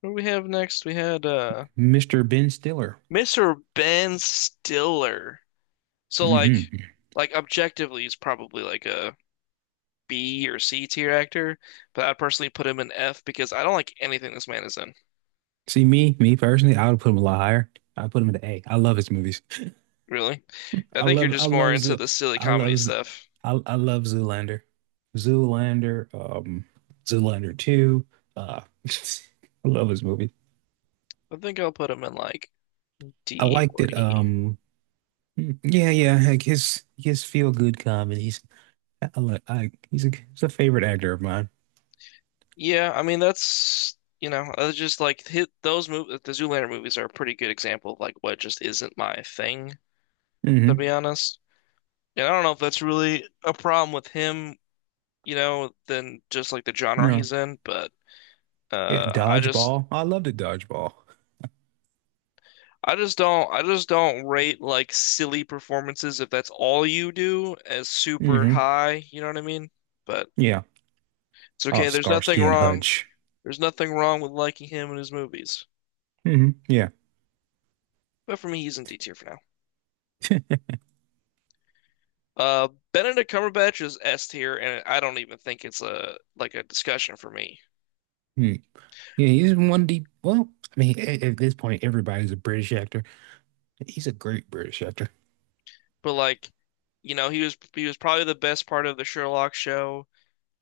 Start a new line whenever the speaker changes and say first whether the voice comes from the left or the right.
left: What do we have next? We had
right: Mr. Ben Stiller.
left: Mr. Ben Stiller. So like
right: Hmm.
left: like objectively he's probably like a B or C tier actor, but I'd personally put him in F because I don't like anything this man is in,
right: See me personally, I would put him a lot higher. I put him in the A. I love his movies.
left: really. I think you're
right: I
left: just more
right: love
left: into
right: Zoo.
left: the silly
right: I
left: comedy
right: love, Z-
left: stuff.
right: I love Zoolander. Zoolander. Zoolander Two. Uh, I love his movie.
left: I think I'll put him in like
right: I
left: D
right: liked
left: or
right: it.
left: E.
right: Yeah, yeah. Like his feel good comedies. I, li- I he's a favorite actor of mine.
left: Yeah, I mean that's just like hit those mov the Zoolander movies are a pretty good example of like what just isn't my thing,
right: Mm
left: to
right: hmm.
left: be honest. And I don't know if that's really a problem with him, you know, than just like the genre
right: Yeah.
left: he's in, but
right: Yeah.
left: uh I just
right: Dodgeball. I loved the Dodgeball.
left: I just don't rate like silly performances if that's all you do as
right: Mm
left: super
right: hmm.
left: high, you know what I mean? But
right: Yeah.
left: it's
right: Oh,
left: okay. There's nothing
right: Starsky and
left: wrong.
right: Hutch.
left: There's nothing wrong with liking him and his movies.
right: Hmm. Yeah.
left: But for me, he's in D tier for now. Benedict Cumberbatch is S tier and I don't even think it's a like a discussion for me.
right: Mm. Yeah, he's in one deep. Well, I mean, at this point, everybody's a British actor. He's a great British actor.
left: But like, he was probably the best part of the Sherlock show.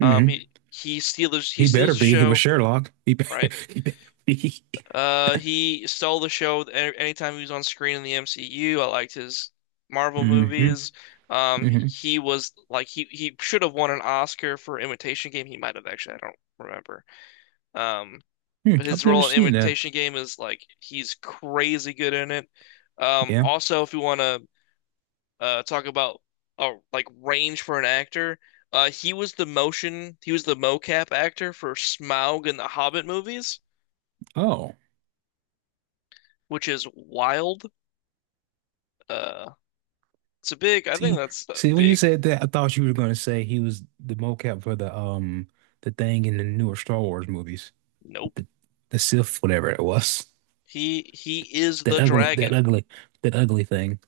left: Um,
right: Hmm.
left: he
right: He
left: steals
right: better
left: the
right: be. He was
left: show,
right: Sherlock.
left: right?
right: He better be.
left: He stole the show anytime he was on screen in the MCU. I liked his Marvel
right: Hmm hmm.
left: movies.
right: Hmm.
left: He was like he should have won an Oscar for Imitation Game. He might have actually, I don't remember. Um, but his
right: I've never
left: role in
right: seen that.
left: Imitation Game is like he's crazy good in it.
right: Yeah.
left: Also, if you want to talk about like range for an actor. He was the mocap actor for Smaug in the Hobbit movies,
right: Oh.
left: which is wild. Uh it's a big I think
right: See,
left: that's a
right: see, when you
left: big
right: said that, I thought you were going to say he was the mocap for the thing in the newer Star Wars movies,
left: nope.
right: the the Sith, whatever it was.
left: He is
right: That
left: the
right: ugly, that
left: dragon.
right: ugly, that ugly thing.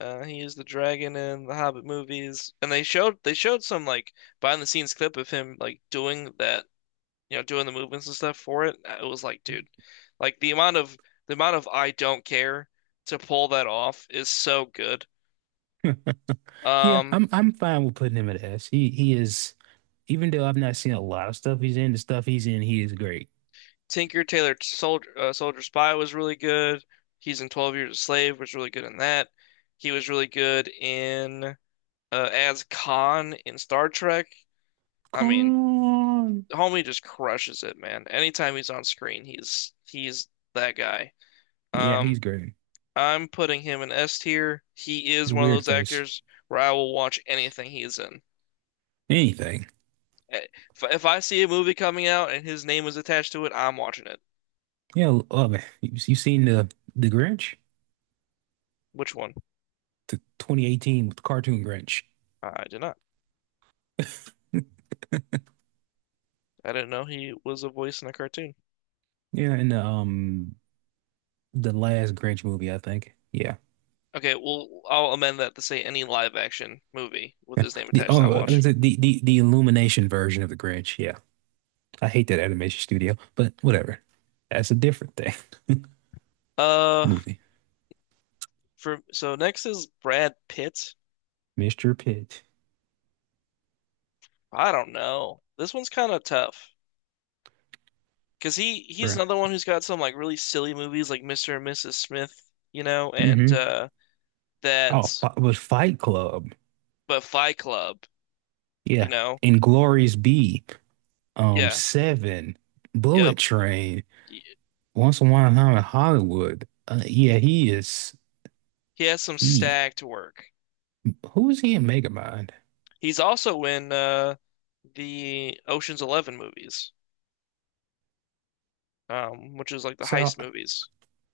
left: He is the dragon in the Hobbit movies. And they showed some like behind the scenes clip of him like doing that you know, doing the movements and stuff for it, it was like, dude, like the amount of I don't care to pull that off is so good.
right: Yeah,
left: Um,
right: I'm fine with putting him at S. He is. Even though I've not seen a lot of stuff he's in, the stuff he's in, he is great.
left: Tinker Tailor Soldier Soldier Spy was really good. He's in 12 Years a Slave was really good in that. He was really good in as Khan in Star Trek. I mean,
right: Come on.
left: homie just crushes it, man. Anytime he's on screen, he's that guy.
right: Yeah,
left: Um,
right: he's great.
left: I'm putting him in S tier. He is
right: His
left: one of
right: weird
left: those
right: face.
left: actors where I will watch anything he is in.
right: Anything.
left: Eh, if I see a movie coming out and his name is attached to it, I'm watching it.
right: Yeah, love it. You seen the Grinch?
left: Which one?
right: The 2018 cartoon Grinch.
left: I did not. I didn't know he was a voice in a cartoon.
right: Yeah, and the last Grinch movie, I think. Yeah.
left: Okay, well, I'll amend that to say any live action movie with his name
right: The
left: attached, I'll
right: oh
left: watch.
right: is it the Illumination version of the Grinch. Yeah. I hate that animation studio, but whatever. That's a different thing.
left: Uh,
right: Movie.
left: for So next is Brad Pitt.
right: Mr. Pitt.
left: I don't know. This one's kind of tough because he's
right: Bruh.
left: another one who's got some like really silly movies like Mr. and Mrs. Smith, you know, and
right: Mm-hmm. Oh,
left: That's
right: was Fight Club.
left: but Fight Club, you
right: Yeah.
left: know?
right: Inglorious B,
left: Yeah.
right: Seven,
left: Yep.
right: Bullet Train,
left: He
right: Once Upon a Time in Hollywood. Yeah, he is
left: has some
right: he.
left: stacked work.
right: Who is he in Megamind?
left: He's also in the Ocean's 11 movies, which is like the
right: So,
left: heist movies.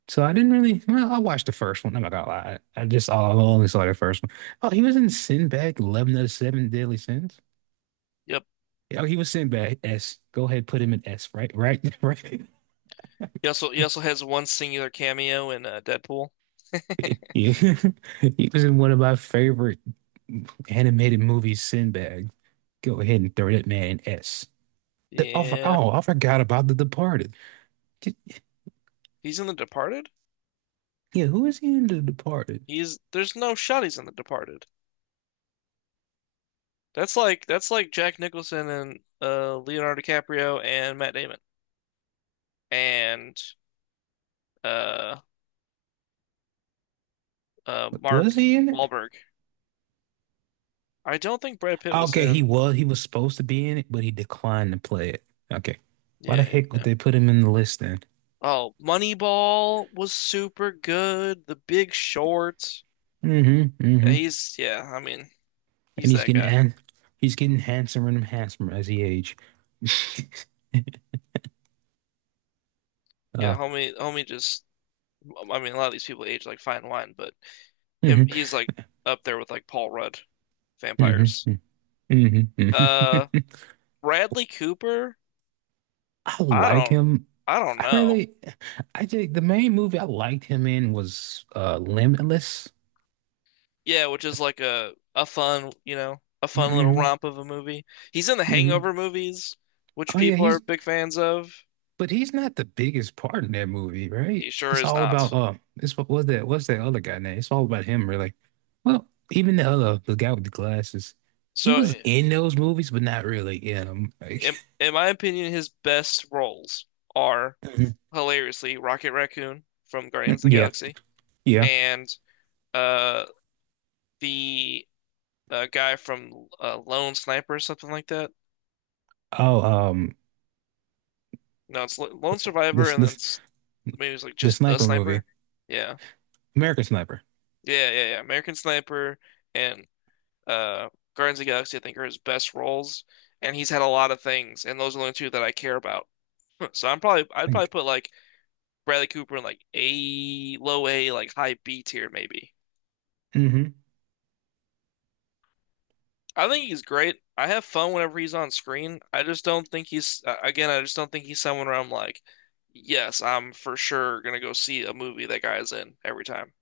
right: so I didn't really. Well, I watched the first one. I'm not gonna lie. I only saw the first one. Oh, he was in Sinbad, 11 of the Seven Deadly Sins.
left: Yep.
right: Oh, he was Sinbad S. Go ahead, put him in S. Right, right, right.
left: He also has one singular cameo in Deadpool.
right: Yeah, he was in one of my favorite animated movies, Sinbad. Go ahead and throw that man in S. The, oh,
left: Yeah.
right: oh, I forgot about The Departed. Did-
left: He's in The Departed?
right: yeah, who is he in The Departed?
left: He's There's no shot he's in The Departed. That's like Jack Nicholson and Leonardo DiCaprio and Matt Damon and uh
right: Was
left: Mark
right: he in it?
left: Wahlberg. I don't think Brad Pitt was
right: Okay,
left: in.
right: he was. He was supposed to be in it, but he declined to play it. Okay. Why the
left: Yeah, yeah,
right: heck would
left: yeah.
right: they put him in the list then?
left: Oh, Moneyball was super good. The Big Short.
right: Mm-hmm. Mm-hmm.
left: He's yeah. I mean,
right: And
left: he's
right: he's
left: that guy.
right: getting handsomer and handsomer as he age.
left: Yeah,
right: uh,
left: homie. Just I mean, a lot of these people age like fine wine, but him,
right: hmm
left: he's like up there with like Paul Rudd,
right: hmm
left: vampires.
right: hmm hmm
left: Uh, Bradley Cooper.
right: I
left: I
right: like
left: don't,
right: him.
left: I don't
right: I
left: know.
right: really, I think the main movie I liked him in was Limitless.
left: Yeah, which is like a fun, you know, a fun little
right: Mm-hmm.
left: romp of a movie. He's in the
right: Mm-hmm.
left: Hangover movies, which
right: Oh yeah,
left: people are
right: he's
left: big fans of.
right: but he's not the biggest part in that movie, right?
left: He sure
right: It's
left: is
right: all about
left: not.
right: it's what was that? What's that other guy name? It's all about him, really. Well, even the other the guy with the glasses, he
left: So,
right: was in those movies, but not really in them. Like,
left: in my opinion, his best roles are
right: mhm.
left: hilariously Rocket Raccoon from Guardians of the
right: Yeah,
left: Galaxy
right: yeah.
left: and uh the guy from Lone Sniper or something like that.
right: Oh,
left: No, it's Lone Survivor,
right: this
left: and then
right: this
left: it's, maybe it's like
right: the
left: just the
right: sniper movie,
left: Sniper. Yeah,
right: American Sniper.
left: yeah, yeah, yeah. American Sniper and uh Guardians of the Galaxy, I think, are his best roles, and he's had a lot of things, and those are the only two that I care about. So I'd
right: I
left: probably
right: think.
left: put like Bradley Cooper in like A, low A, like high B tier maybe.
right: Hmm.
left: I think he's great. I have fun whenever he's on screen. I just don't think he's again, I just don't think he's someone where I'm like, yes, I'm for sure gonna go see a movie that guy's in every time.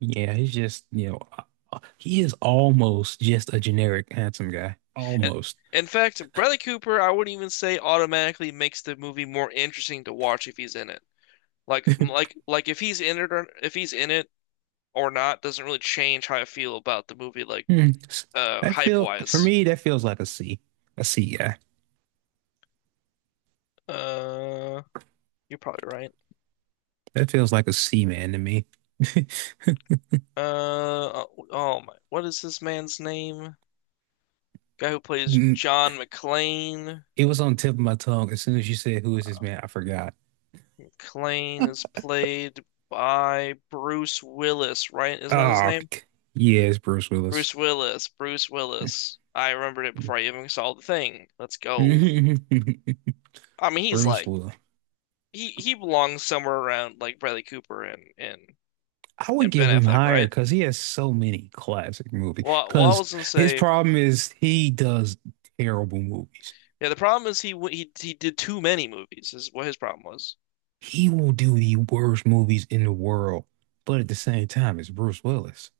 right: Yeah, he's just he is almost just a generic handsome guy,
left: And
right: almost.
left: in fact, Bradley Cooper, I wouldn't even say automatically makes the movie more interesting to watch if he's in it. Like if he's in it or if he's in it or not doesn't really change how I feel about the movie, like
right: Hmm. That
left: hype
right: feel for
left: wise.
right: me, that feels like a C. A C, yeah.
left: Uh, you're probably right.
right: That feels like a C man to me.
left: Oh my, what is this man's name? Guy who plays
right: Mm,
left: John McClane.
right: it was on the tip of my tongue. As soon as you said who is this man, I forgot.
left: McClane is played by Bruce Willis, right? Isn't that his
right: Oh,
left: name?
right: yeah, it's Bruce Willis.
left: Bruce Willis. Bruce Willis. I remembered it
right: Bruce
left: before I even saw the thing. Let's go. I mean, he's
right: Willis.
left: like he belongs somewhere around like Bradley Cooper and
right: I would
left: and Ben
right: give him
left: Affleck,
right: higher
left: right?
right: because he has so many classic movies.
left: Well, I
right: Because
left: was gonna
right: his
left: say,
right: problem is he does terrible movies.
left: yeah. The problem is he w- he did too many movies. Is what his problem was.
right: He will do the worst movies in the world, but at the same time, it's Bruce Willis.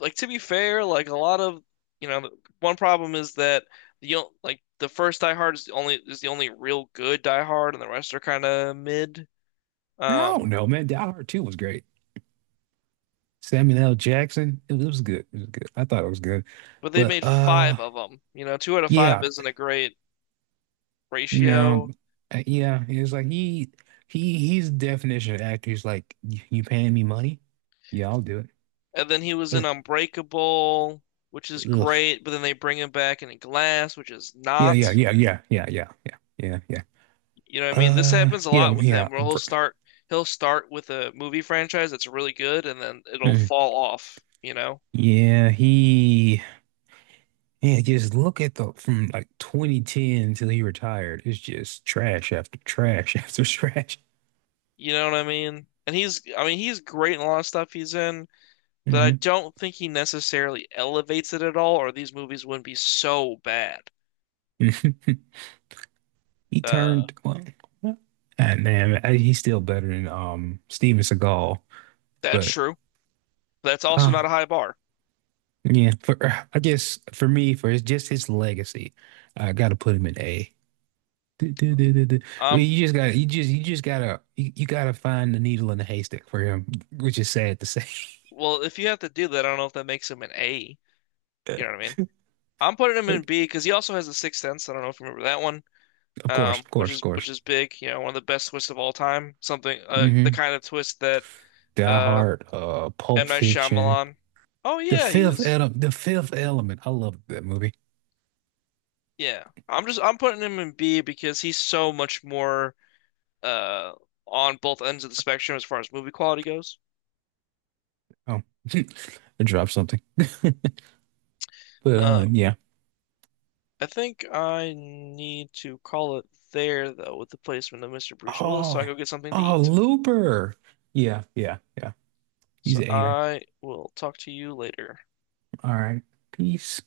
left: Like to be fair, like a lot of you know, one problem is that like the first Die Hard is the only real good Die Hard, and the rest are kind of mid.
right: I don't
left: Um,
right: know, man. Die Hard 2 was great. Samuel L. Jackson, it was good. It was good. I thought it was good.
left: but they
right: But
left: made five of them. You know, two out of five
right: yeah,
left: isn't a great
right: no,
left: ratio.
right: yeah, it's like he's the definition of actor. He's like, "You paying me money? Yeah, I'll do it."
left: And then he was in
right: But
left: Unbreakable, which is
right: ugh.
left: great, but then they bring him back in Glass, which is
right: Yeah,
left: not.
right: yeah, yeah, yeah, yeah, yeah, yeah, yeah, yeah.
left: You know what I mean? This happens a
right: Yeah,
left: lot with
right: yeah.
left: him, where he'll start with a movie franchise that's really good, and then it'll
right: Mm.
left: fall off. You know?
right: Yeah, he yeah, just look at the from like 2010 till he retired. It's just trash after trash after trash.
left: You know what I mean? And I mean, he's great in a lot of stuff he's in, but I
right: Mm-hmm.
left: don't think he necessarily elevates it at all, or these movies wouldn't be so bad.
right: He
left: Uh,
right: turned well, and man, he's still better than Steven Seagal.
left: that's
right: But
left: true. That's also
right: uh,
left: not a high bar.
right: yeah, for I guess for me, just his legacy, I gotta put him in A. Du- du- du- du- du. I
left: Um,
right: mean, you gotta find the needle in the haystack for him, which is sad to say.
left: well, if you have to do that, I don't know if that makes him an A. You know what I mean? I'm putting him
right: But
left: in B because he also has The Sixth Sense. I don't know if you remember that one,
right: of course, of
left: which
right: course, of
left: is
right: course.
left: big. You know, one of the best twists of all time. Something, the
right: Hmm.
left: kind of twist that
right: Die
left: uh,
right: Hard,
left: M.
right: Pulp
left: Night
right: Fiction,
left: Shyamalan. Oh
right: The
left: yeah, he
right: Fifth
left: was.
right: Element, The Fifth Element. I love that movie.
left: Yeah, I'm just I'm putting him in B because he's so much more uh on both ends of the spectrum as far as movie quality goes.
right: Oh, I dropped something. But
left: Uh,
right: yeah.
left: I think I need to call it there though with the placement of Mr. Bruce Willis, so
right: Oh,
left: I can go get something to
right: oh,
left: eat.
right: Looper. Yeah, yeah, yeah.
left: So
right: He's a air.
left: I will talk to you later.
right: All right. Peace.